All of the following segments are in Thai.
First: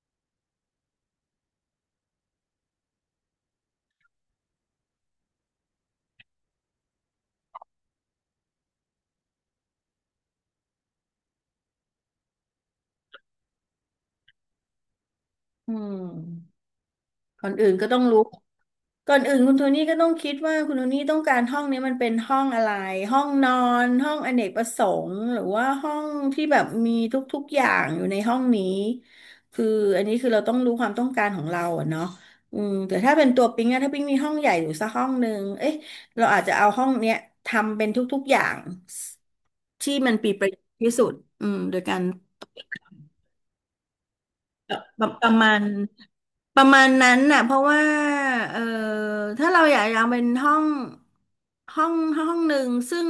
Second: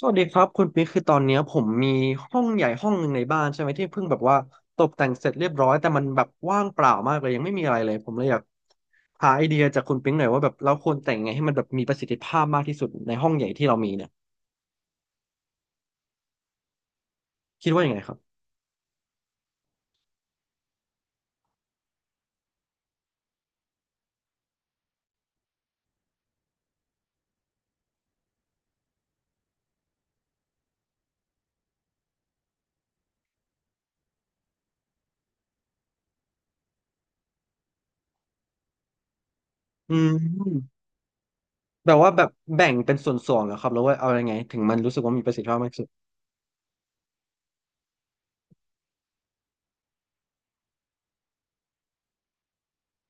สวัสดีครับคุณปิ๊กคือตอนเนี้ยผมมีห้องใหญ่ห้องหนึ่งในบ้านใช่ไหมที่เพิ่งแบบว่าตกแต่งเสร็จเรียบร้อยแต่มันแบบว่างเปล่ามากเลยยังไม่มีอะไรเลยผมเลยอยากหาไอเดียจากคุณปิ๊กหน่อยว่าแบบเราควรแต่งไงให้มันแบบมีประสิทธิภาพมากที่สุดในห้องใหญ่ที่เรามีเนี่ยอืมก่อนอื่คิดนว่าก็ยังต้ไงองครัรู้บก่อนอื่นคุณโทนี่ก็ต้องคิดว่าคุณโทนี่ต้องการห้องนี้มันเป็นห้องอะไรห้องนอนห้องอเนกประสงค์หรือว่าห้องที่แบบมีทุกๆอย่างอยู่ในห้องนี้คืออันนี้คือเราต้องรู้ความต้องการของเราอะเนาะอืมแต่ถ้าเป็นตัวปิ๊งอะถ้าปิ๊งมีห้องใหญ่อยู่สักห้องหนึ่งเอ๊ะเราอาจจะเอาห้องเนี้ยทำเป็นทุกๆอย่างอืที่มันปีประโยชน์มที่สุดอืมโดยแบกาบร ว่าแบบแบ่งเป็นส่วนๆเหรอครับแล้วว่าเอายังไงถึงมันรู้สึปกระว่ามีปประระสิทธิมาภาพณมากที่สุด ประมาณนั้นน่ะเพราะว่าเออถ้าเราอยากจะเอาเป็นห้องห้องหนึ่งซึ่ง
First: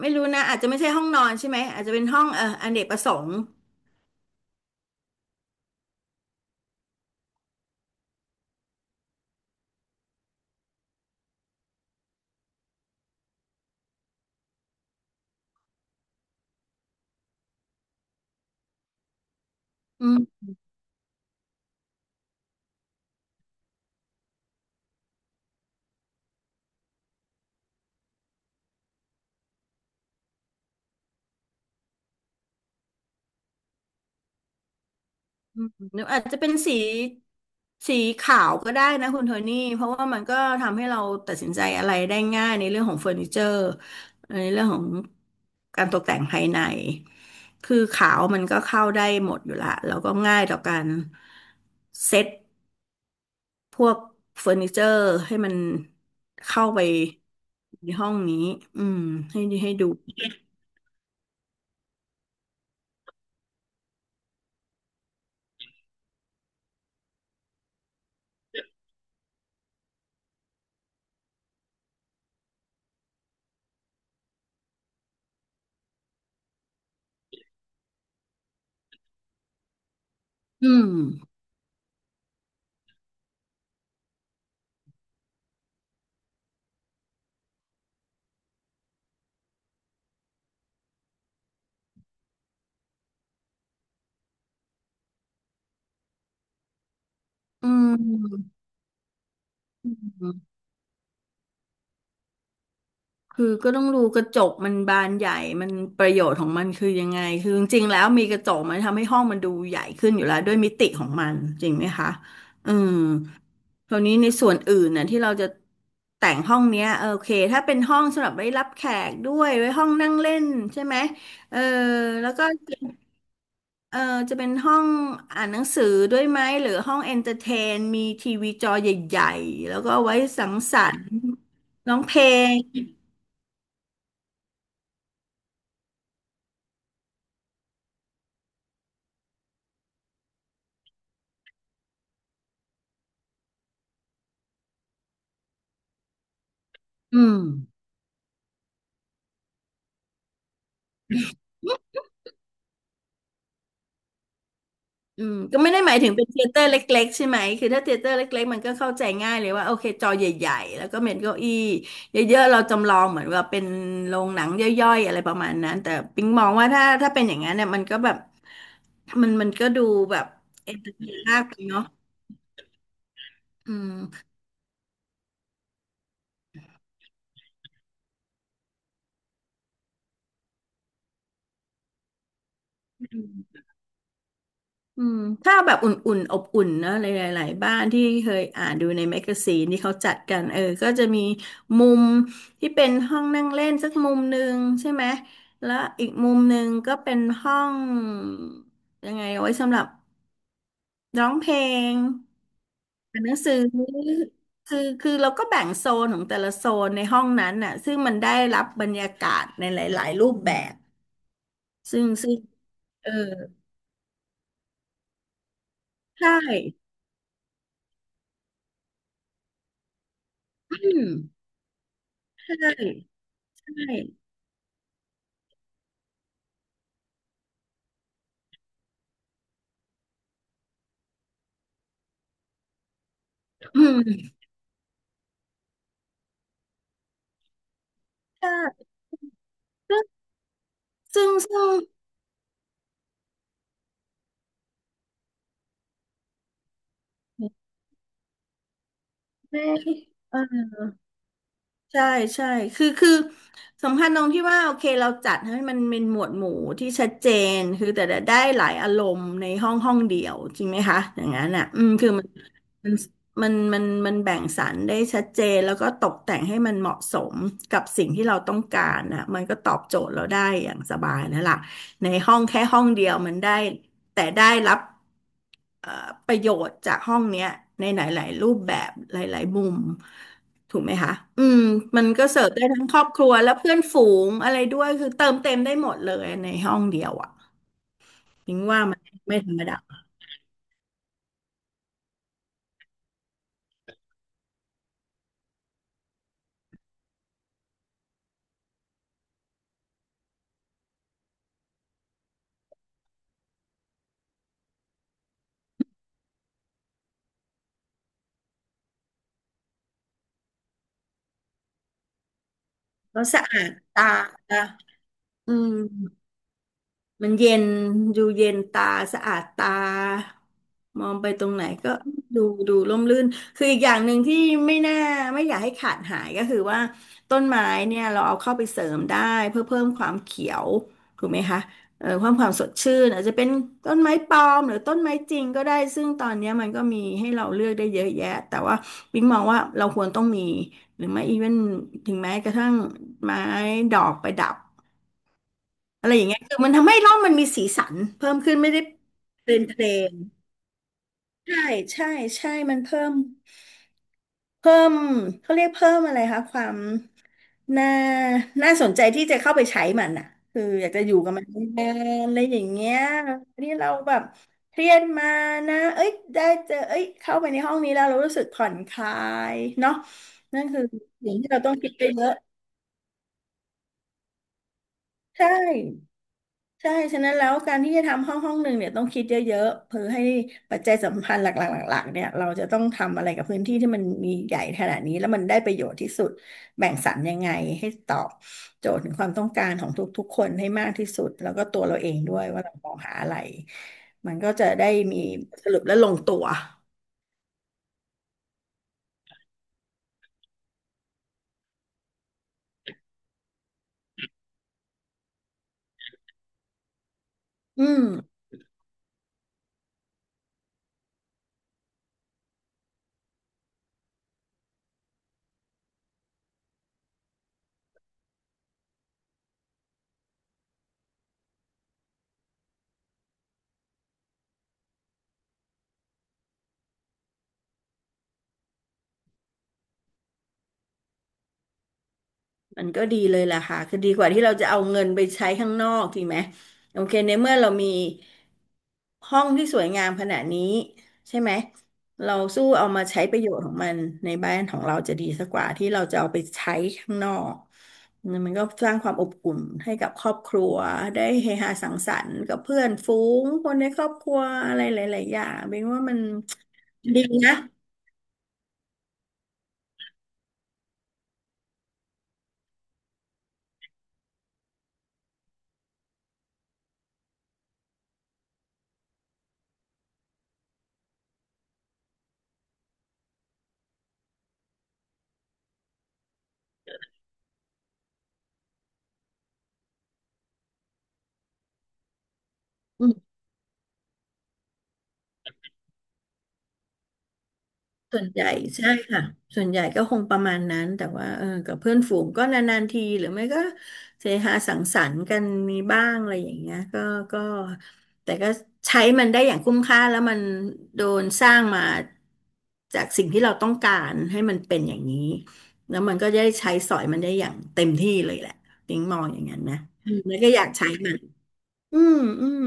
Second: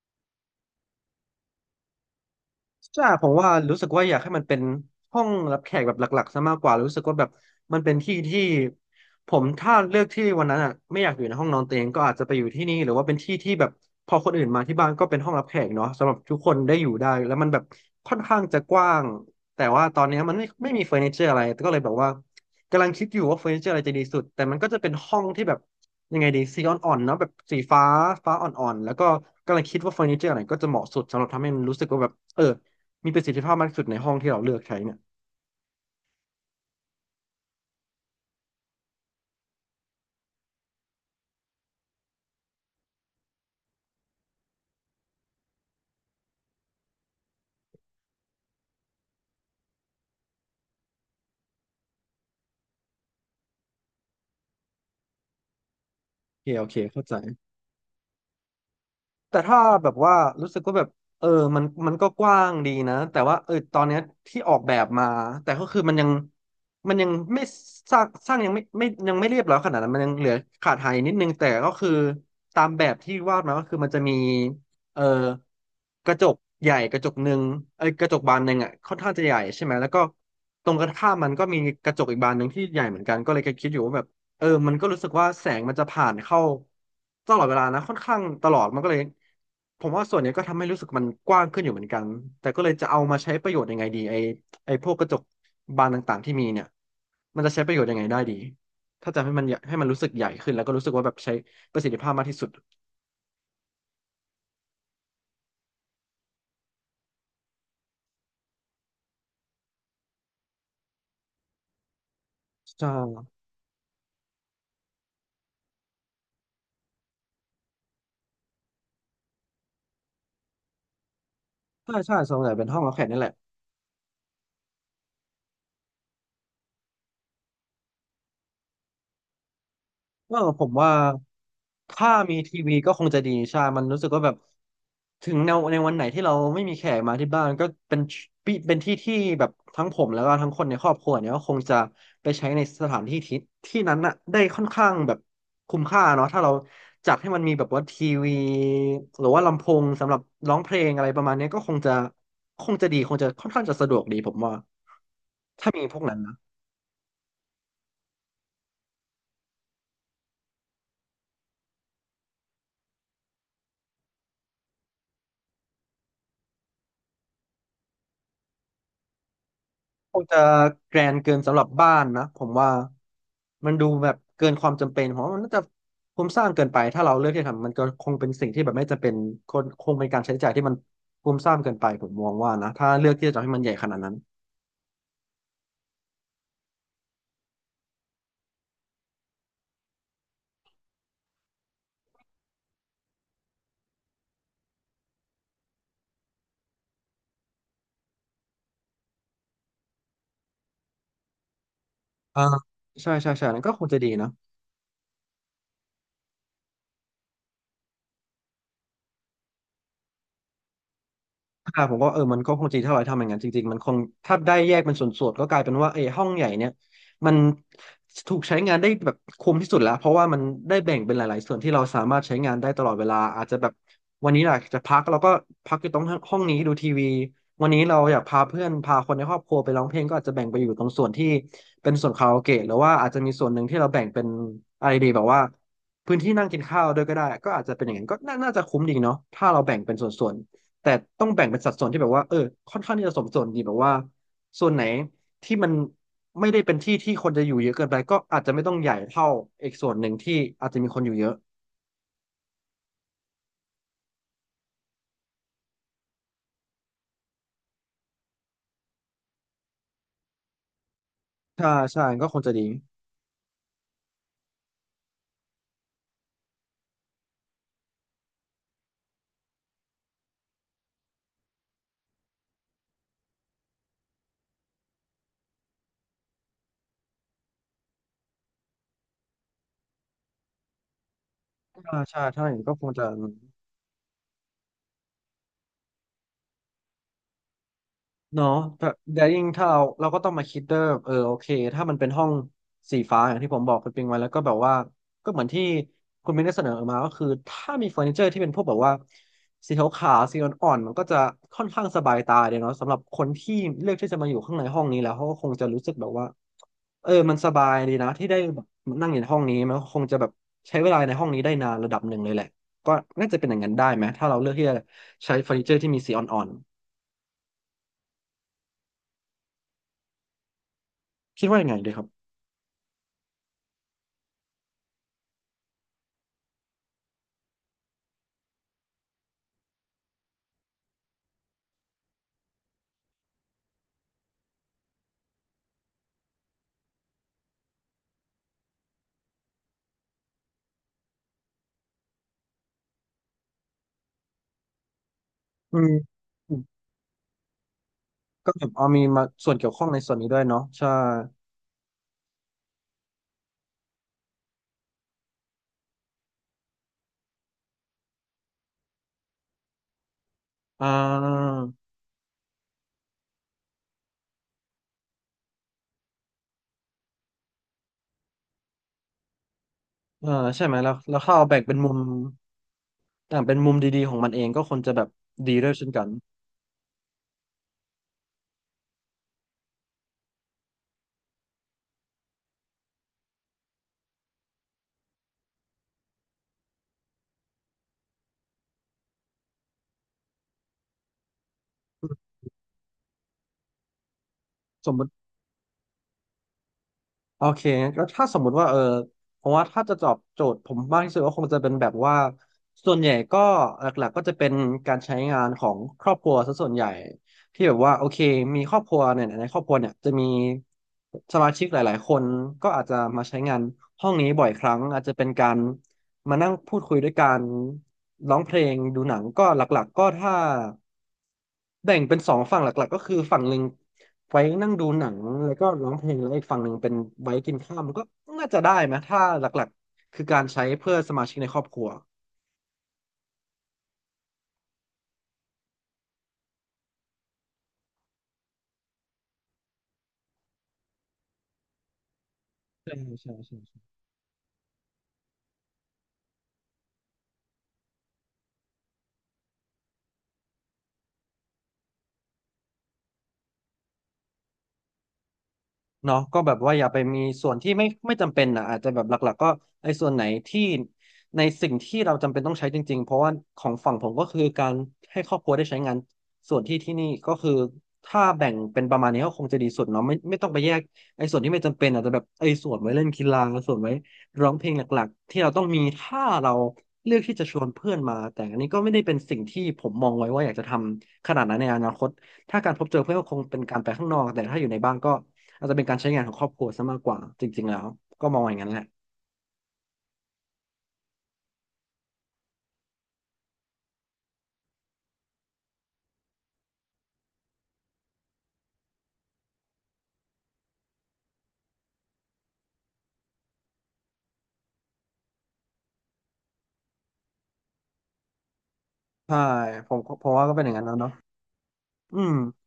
ไม่รู้นะอาจจะไม่ใช่ห้องนอนใช่ไหมอาจจะเป็นห้องเอออเนกประใช่สผงมค์ว่ารู้สึกว่าอยากให้มันเป็นห้องรับแขกแบบหลักๆซะมากกว่ารู้สึกว่าแบบมันเป็นที่ที่ผมถ้าเลือกที่วันนั้นอ่ะไม่อยากอยู่ในห้องนอนตัวเองก็อาจจะไปอยู่ที่นี่หรือว่าเป็นที่ที่แบบพอคนอื่นมาที่บ้านก็เป็นห้องรับแขกเนาะสำหรับทุกคนได้อยู่ได้แล้วมันแบบค่อนข้างจะกว้างแต่ว่าตออืนเนี้ยมันม ไม่มีเฟอร์นิเจอร์อะไรก็เลยแบบว่ากำลังคิดอยู่ว่าเฟอร์นิเจอร์อะไรจะดีสุดแต่มันก็จะเป็นห้องที่แบบยังไงดีสีอ่อนๆเนาะแบบสีฟ้าฟ้าอ่อนๆแล้วก็กำลังคิดว่าเฟอร์นิเจอร์อะไรก็จะเหมาะสุดสำหรับทำให้มันรู้สึกว่าแบบมีประสิทธิภาพมากที่สุดในห้องที่เราเลือกใช้เนี่ยหรืออาจจะเป็นสีสีขาวก็ได้นะคุณโทนี่เพราะว่ามันก็ทำให้เราตัดสินใจอะไรได้ง่ายในเรื่องของเฟอร์นิเจอร์ในเรื่องของการตกแต่งภายในคือขาวมันก็เข้าได้หมดอยู่ละแล้วก็ง่ายต่อการเซ็ตพวกเฟอร์นิเจอร์ให้มันโอเคโอเข้าเคไปเข้าใจในห้องนี้อืมแต่ให้ถ้าให้ดูแบบว่ารู้สึกว่าแบบเออมันมันก็กว้างดีนะแต่ว่าตอนเนี้ยที่ออกแบบมาแต่ก็คือมันยังมันยังไม่สร้างยังไม่ไม่ยังไม่เรียบร้อยขนาดนั้นมันยังเหลือขาดหายนิดนึงแต่ก็คือตามแบบที่วาดมาก็คือมันจะมีเออกระจกใหญ่กระจกหนึ่งเอ้ยกระจกบานหนึ่งอ่ะค่อนข้างจะใหญ่ใช่ไหมแล้วก็ตรอืงกมระข้ามมันก็มีกระจกอีกบานหนึ่งที่ใหญ่เหมือนกันก็เลยก็คิดอยู่ว่าแบบ มันก็รู้สึกว่าแสงมันจะผ่านเข้าตลอดเวลานะค่อนข้างตลอดมันก็เลยผมว่าส่วนเนี้ยก็ทำให้รู้สึกมันกว้างขึ้นอยู่เหมือนกันแต่ก็เลยจะเอามาใช้ประโยชน์ยังไงดีไอพวกกระจกบานต่างๆที่มีเนี่ยมันจะใช้อประโยชน์ยังไงได้ดีืถ้าจะให้มันใหญ่ให้มันรู้สึกใหญ่ขึ้ม นแล้วก็รู้สึกว่าแบบใช้ประสิทธิภาพมากที่สุดคือก็ต้องดูกระจกมันบานใหญ่มันประโยชน์ของมันคือยังไงคือจริงๆแล้วมีกระจกมันทำให้ห้องมันดูใหญ่ขึ้นอยู่แล้วด้วยมิติของมันจริงไหมคะอืใช่มคราวนี้ในส่วนอื่นน่ะที่เราจะแต่งห้องเนี้ยโอเคถ้าเป็นห้องสำหรับไว้รับแขกด้วยไว้ห้องนั่งเล่นใช่ไหมเออใช่ใช่แล้วส่วนก็ใหญ่เป็นห้องรับแขกนี่แหละ เออจะเป็นห้องอ่านหนังสือด้วยไหมหรือห้องเอนเตอร์เทนมีทีวีจอใหญ่ๆแล้วก็ไว้สังผมสรว่ารค์ร้องถ้าเพลมีทีงวีก็คงจะดีใช่มันรู้สึกว่าแบบถึงในวันไหนที่เราไม่มีแขกมาที่บ้านก็เป็นปีเป็นที่ที่แบบทั้งผมแล้วก็ทั้งคนในครอบครัวเนี่ยก็คงจะไปใช้ในสถานที่ที่ที่นั้นน่ะได้ค่อนข้างแบบคุ้มค่าเนาะถ้าเราจัดอืให้ม มันมีแบบว่าทีวีหรือว่าลำโพงสำหรับร้องเพลงอะไรประมาณเนี้ยก็คงจะคงจะดีคงจะค่อนข้างจะสะดวกดีผมว่าอืมก็ถ้าไม่ได้มีหพมายวกถึงนั้นเป็นนะ เทยเตอร์เล็กๆใช่ไหมคือถ้าเทยเตอร์เล็กๆมันก็เข้าใจง่ายเลยว่าโอเคจอใหญ่ๆแล้วก็เม็นเก้าอี้เยอะๆเราจำลองเหมือนว่าเป็นโรงหนังย่อยๆอะไรประมาณนั้นแต่ปิ๊งมองว่าถ้าเป็นอย่างนั้นเนี่ยมันก็แบบมันก็ดูคแบงบจะเอนเตอแกร์รเทนนเกินมากไปสำหรับเนาะบ้านนะผมว่ามัอืนดูแบบม เกินความจำเป็นเพราะมันน่าจะคุ้มสร้างเกินไปถ้าเราเลือกที่จะทำมันก็คงเป็นสิ่งที่แบบไม่จำเป็นคนคงเป็นการใช้จ่ายที่มันคุ้มสร้างเกินไปผมมองว่านะถ้าเลือกที่จะทำให้มันใหญ่ขนาดนั้นอืมถ้าแบบอุ่นๆอบอุ่นนะหลายๆหลายบ้านที่เคยอ่านดูในแมกกาซีนที่เขาจัดกันก็จะมีมุมที่เป็นห้องนั่งเล่นสักมุมหนึ่งใช่ไหมแล้วอีกมุมหนึ่งก็เป็นห้องยังไงเอาไว้สำหรับร้องเพลงอ่าใช่อ่านหใช่นังใช่สือนั่นก็คงจะดีนะ คือเราก็แบ่งโซนของแต่ละโซนในห้องนั้นน่ะซึ่งมันได้รับบรรยากาศในหลายๆรูปแบบอ่าผมซึ่ก็งซึ่งมันก็คงจริงถ้าเราเออทำอย่างนั้นจริงๆมันคงถ้าได้แยกเป็นส่วนๆก็กลายเป็นว่าห้องใช่ใหญ่เนี่ยมันถูกใช้งานได้แบบคุ้มที่สุดแล้วเพราะว่ามันได้อืแบ่งมเป็นหลายๆส่วนที่เราสามารถใช้ใช่งานได้ตลอดเวลาอาจจะแบใชบ่วันนี้อยากจะพักเราก็พักอยู่ตรงห้องนี้ดูทีวีวันนี้เราอยากพาเพื่อนพาคนในครอบครัวไปร้องเพลงก็อาจจะแบ่งไปอยู่ตรงส่วนที่เป็นส่วนคาราโอเกะหรือว่าอาจจะมีส่วนหนึ่งที่อืเราแบ่งเป็นม อะไรดีแบบว่าพื้นที่นั่งกินข้าวด้วยก็ได้ก็อาจจะเป็นอย่างนั้นก็น่าใชน่าจะคุ้ม่ดีเนาะถ้าเราแบ่งเป็นซึ่งส่วนๆ แต่ต้อซึ่งงแบ่งเป็นซึ่สังดส่วนที่แบบว่าค่อนข้างที่จะสมส่วนดีแบบว่า ส่วนไหนที่มันไม่ได้เป็นที่ที่คนจะอยู่เยอะเกินไปก็อาจจะไม่ต้องใหญ่เท่าแม่อีกส่วนหนึ่งที่เอออาจจะมีคนอยู่เยอะใช่ใช่คือสำคัญตรงที่ว่าโอเคเราจัดให้มันเป็นหมวดหมู่ที่ชัดเจนคือแต่ละได้หลายอารมณ์ในห้องห้องเดียวจริงไหมคะอย่างนั้นอ่ะใช่อืมใช่คือมัก็นคงจะดีมันมันมันมันแบ่งสรรได้ชัดเจนแล้วก็ตกแต่งให้มันเหมาะสมกับสิ่งที่เราต้องการนะมันก็ตอบโจทย์เราได้อย่างสบายแล้วล่ะในห้องแค่ห้องเดียวมันได้แต่ได้รับ เอ่อประโยชน์จากห้องเนี้ยในหลายๆ รูปแบบหลายๆมุมถูกไหมคะ อืม ใช่มันใช่ก็เสิถ้าอร์ฟย่างได้นี้ก็ทั้คงงครอจะ บครัวและเพื่อนฝูงอะไรด้วยคือเติมเต็มได้หมดเลยในห้องเดียวอ่ะเนาะพิงว่าแต่มันแต่ยวไม่ยิ่งธรรมถ้าเราดาเราก็ต้องมาคิดเด้อเออโอเคถ้ามันเป็นห้องสีฟ้าอย่างที่ผมบอกคุณปิงไว้แล้วก็แบบว่าก็เหมือนที่คุณมินได้เสนอมาก็คือถ้ามีเฟอร์นิเจอร์ที่เป็นพวกแบบว่าสีขาวๆสีอ่อนๆมันก็จะค่อนข้างสบายตาเดียวเนาะสำหรับคนที่เลือกที่จะมาอยู่ข้างในห้องนี้แล้วเขาก็คงจะรู้สึกแบบว่าเออมันสบายดีนะที่ได้แบบนั่งอยู่ในห้องนี้มันก็คงจะแบบใช้เวลาในห้องนี้ได้นานระดับหนึ่งเลยแหละก็แล้วน่าจะสะเป็นอย่าอางนั้ดนได้ไหมตาถ้าเราเลืออกที่จะใช้เฟออืร์นิเจอม ร์ที่มีสีอ่อนมันเย็นดูเย็นตาสะอาดตามองไปๆตคิดรงว่าไหนยังไงดีก็ครับ ดูร่มรื่นคืออีกอย่างหนึ่งที่ไม่น่าไม่อยากให้ขาดหายก็คือว่าต้นไม้เนี่ยเราเอาเข้าไปเสริมได้เพื่อเพิ่มความเขียวถูกไหมคะความสดชื่นอาจจะเป็นต้นไม้ปลอมหรือต้นไม้จริงก็ได้ซึ่งตอนเนี้ยมันก็มีให้เราเลือกได้เยอะแยะแต่ว่าปิ๊งมองว่าเราควรต้องมีหรือไม่อีเวนถึงแม้กระทั่งไม้ดอกประดับ อืมอะไรอย่างเงี้ยอืคือมันมทำให้ร่องมันมีสีสันเพิ่มก็ขึ้นแบไม่บได้เอามีมาส่วเป็นนเกี่ยวเพข้ลองในส่วนนนี้ด้วยเนาะใช่ๆใช่ใช่ใช่มันเพิ่มเขาเรียกเพิ่มอะไรคะความน่าน่าสนใจที่จะเข้าไปใช้มันอ่ะคือออ่ยากจะอยู่กับมันานานๆอะไรอย่างเงี้ยนี่เราแบบเครียดมานะเอ้ยได้เจอเอ้ยเข้าไปในห้องนี้แล้วเรารู้สึกผ่อนคลายเนาะเออนั่ใช่นไหมคือแล้วสิ่ถ้างเอาที่แบ่เรางต้อเป็งนคิมุดมไปเยอะอ่าเป็นมุมดีๆของมันเองก็คนจะแบบใชดีด้วยเช่นกั่ นใช่ฉะนั้นแล้วการที่จะทำห้องห้องหนึ่งเนี่ยต้องคิดเยอะๆเพื่อให้ปัจจัยสำคัญหลักๆหลักๆเนี่ยเราจะต้องทำอะไรกับพื้นที่ที่มันมีใหญ่ขนาดนี้แล้วมันได้ประโยชน์ที่สุดแบ่งสรรยังไงให้ตอบโจทย์ถึงความต้องการของทุกๆคนให้มากที่สุดแล้วก็ตัวเราเองด้วยว่าเรามองหาอะไรมันก็จะได้สมมติ มีสรุปและลงตัวโอเคงั้นก็ถ้าสมมุติว่าเออเพราะว่าถ้าจะตอบโจทย์ผมมากที่สุดก็คงจะเป็นแบบว่าส่วนใหญ่ก็หลักๆก็จะเป็นการใช้งานของครอบครัวซะส่วนใหญ่ที่แบบอืว่าม โอเคมีครอบครัวเนี่ยในครอบครัวเนี่ยจะมีสมาชิกหลายๆคนก็อาจจะมาใช้งานห้องนี้บ่อยครั้งอาจจะเป็นการ มานั่งพูดคุยด้วยกันร้องเพลงดูหนังก็หลักๆก็ถ้าแบ่งเป็นสองฝั่งหลักๆก็คือฝั่งหนึ่งไว้นั่งดูหนังแล้วก็ร้องเพลงแล้วอีกฝั่งหนึ่งเป็นไว้กินข้าวมันก็น่าจะได้ไหมถ้าหลักๆคือการใช้เพื่อสมาชิกในครอบครัวมันก็ดีเลยล่ะค่ะคือดีกว่าที่เราจะเอาเงินไปใช้ข้างนอกจริงไหมโอเคในเมื่อเรามีห้องที่สวยงามขนาดนี้ใช่ไหมเราสู้เอาใช่มาใช้ใช่ประโยชน์ของใช่ มันในบ้านของเราจะดีสักกว่าที่เราจะเอาไปใช้ข้างนอกมันก็สร้างความอบอุ่นให้กับครอบครัวได้เฮฮาสังสรรค์กับเพื่อนฝูงคนในครอบครัวอะไรหลายๆอย่างเป็นว่ามัเนาะนก็แบบว่าอย่าไปมีดีส่นะ วนที่ไม่ไม่จำเป็นนะอาจจะแบบหลักๆก็ไอ้ส่วนไหนที่ในสิ่งที่เราจำเป็นต้องใช้จริงๆเพราะว่าของฝั่งผมก็คือการให้ครอบครัวได้ใช้งานส่วนที่ที่นี่ก็คือถ้าแบ่งเป็นประมาณนี้ก็คงจะดีสุดเนาะไม่ไม่ต้องไปแยกไอ้ส่วนที่ไม่จำเป็นอาจจะแบบไอ้ส่วนไว้เล่นกีฬาส่วนไว้ร้องเพลงหลักๆที่เราต้องมีถ้าเราเลือกที่จะชวนเพื่อนมาแต่อันนี้ก็ไม่ได้เป็นสิ่งที่ผมมองไว้ว่าอยากจะทำขนาดนั้นในอนาคตถ้าการพบเจอเพื่อนก็คงเป็นการไปข้างนอกแต่ถ้าอยู่ในบ้านก็ อาจจะเป็นการใช้งานของครอบครัวซะมากกว่าจริงๆแล้วส่วก็นมใหองญ่อย่างนั้นแหละใช่ค่ะส่วนใหญ่ก็คงประมาณนั้นแต่ว่ากับเพื่อนฝูงก็นานๆทีหรือไม่ก็เสฮาสังสรรค์กันมีบ้างอะไรอย่างเงี้ยก็แต่ก็ใช้มันได้อย่างคุ้มค่าแล้วมันโดนสร้างมาจากสิ่งที่เราต้องการให้มันเป็นอย่างนี้แล้วมันก็ได้ใช้สอยมันได้อย่างเต็มที่เลยแหละติ้งมองอใช่ย่างนั้นนะผมอืมผมแล้วว่าก็ก็อเป็นยาอกย่างนั้นใช้แล้วเนาะมันอืมอืม อืม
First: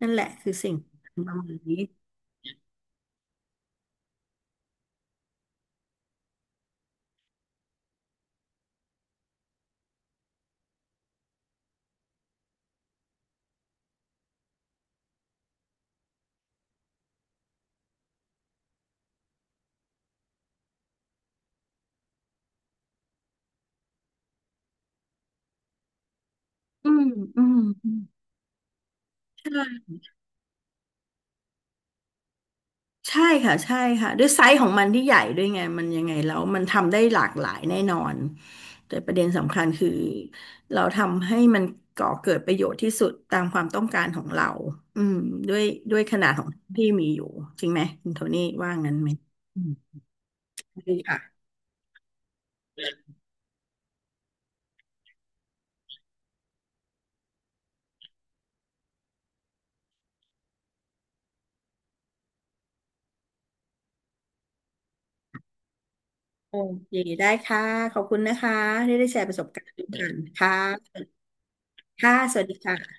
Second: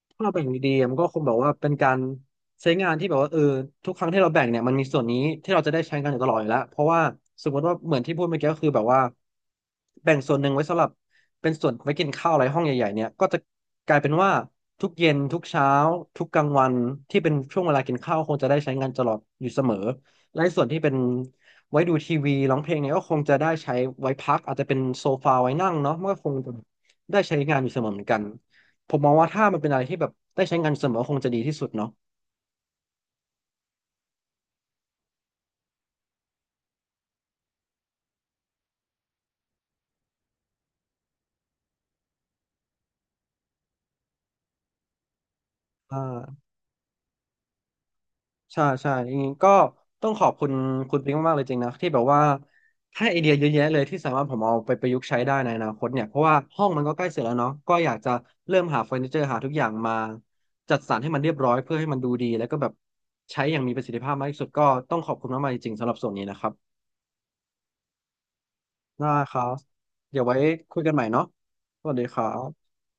นั่นแหถ้าละเราแบ่งคือดีสิ่งๆอะมันก็คปงระแบบมาว่าณเป็นนี้การใช้งานที่แบบว่าเออทุกครั้งที่เราแบ่งเนี่ยมันมีส่วนนี้ที่เราจะได้ใช้งานอยู่ตลอดอยู่แล้วเพราะว่าสมมติว่าเหมือนที่พูดเมื่อกี้ก็คือแบบว่าแบ่งส่วนหนึ่งไว้สำหรับเป็นส่วนไว้กินข้าวอะไรห้องใหญ่ๆเนี่ยก็จะกลายเป็นว่าทุกเย็นทุกเช้าทุกกลางวันที่เป็นช่วงเวลากินข้าวคงจะได้ใช้งานตลอดอยู่เสมอและส่วนที่เป็นไว้ดูทีวีร้องเพลงเนี่ยก็คงจะได้ใช้ไว้พักอาจจะเป็นโซฟาไว้นั่งเนาะมันก็คงจะอืมได้ใช้อืงามนอยู่เสมอือเหมมือนกัน ผมมองว่าถ้ามันเป็นอะไรใช่ ที่แบบได้ใช้งานเสมอคงจะดีที่สุดเนาะใช่ค่ะใช่ค่ะด้วยไซส์ของมันที่ใหญ่ด้วยไงมันยังไงแล้วมันทำได้หลากหลายแน่นอนแต่ประเด็นสำคัญคือเราทำให้มันก่อเกิดประโยชน์ที่สุดตามความต้องการของเราอืมด้วยอ่ด้วยขนาดขาองที่มีอยู่จริงไหมคุณโทนี่ใช่ว่าใช่งั้นอไหมย่างนี้ก็อืมต้องขอบคุณใชคุณปิ๊งมาค่ะกๆเลยจริงนะที่แบบว่าให้ไอเดียเยอะแยะเลยที่สามารถผมเอาไปประยุกต์ใช้ได้ในอนาคตเนี่ยเพราะว่าห้องมันก็ใกล้เสร็จแล้วเนาะก็อยากจะเริ่มหาเฟอร์นิเจอร์หาทุกอย่างมาจัดสรรให้มันเรียบร้อยเพื่อให้มันดูดีแล้วก็แบบใช้อย่างมีประสิทธิภาพมากที่สุดก็ต้องขอบคุณมากๆจริงๆสำหรับส่วนนี้นะครับโอเคได้ค่ะขอบคุณนะคะที่ได้ได้แชร์ปคระสรับบการณ์กันเดี๋ยวไว้ค่ะคุยกันใหม่เนาะสวัสดีค่ะครัสวัสดีบค่ะ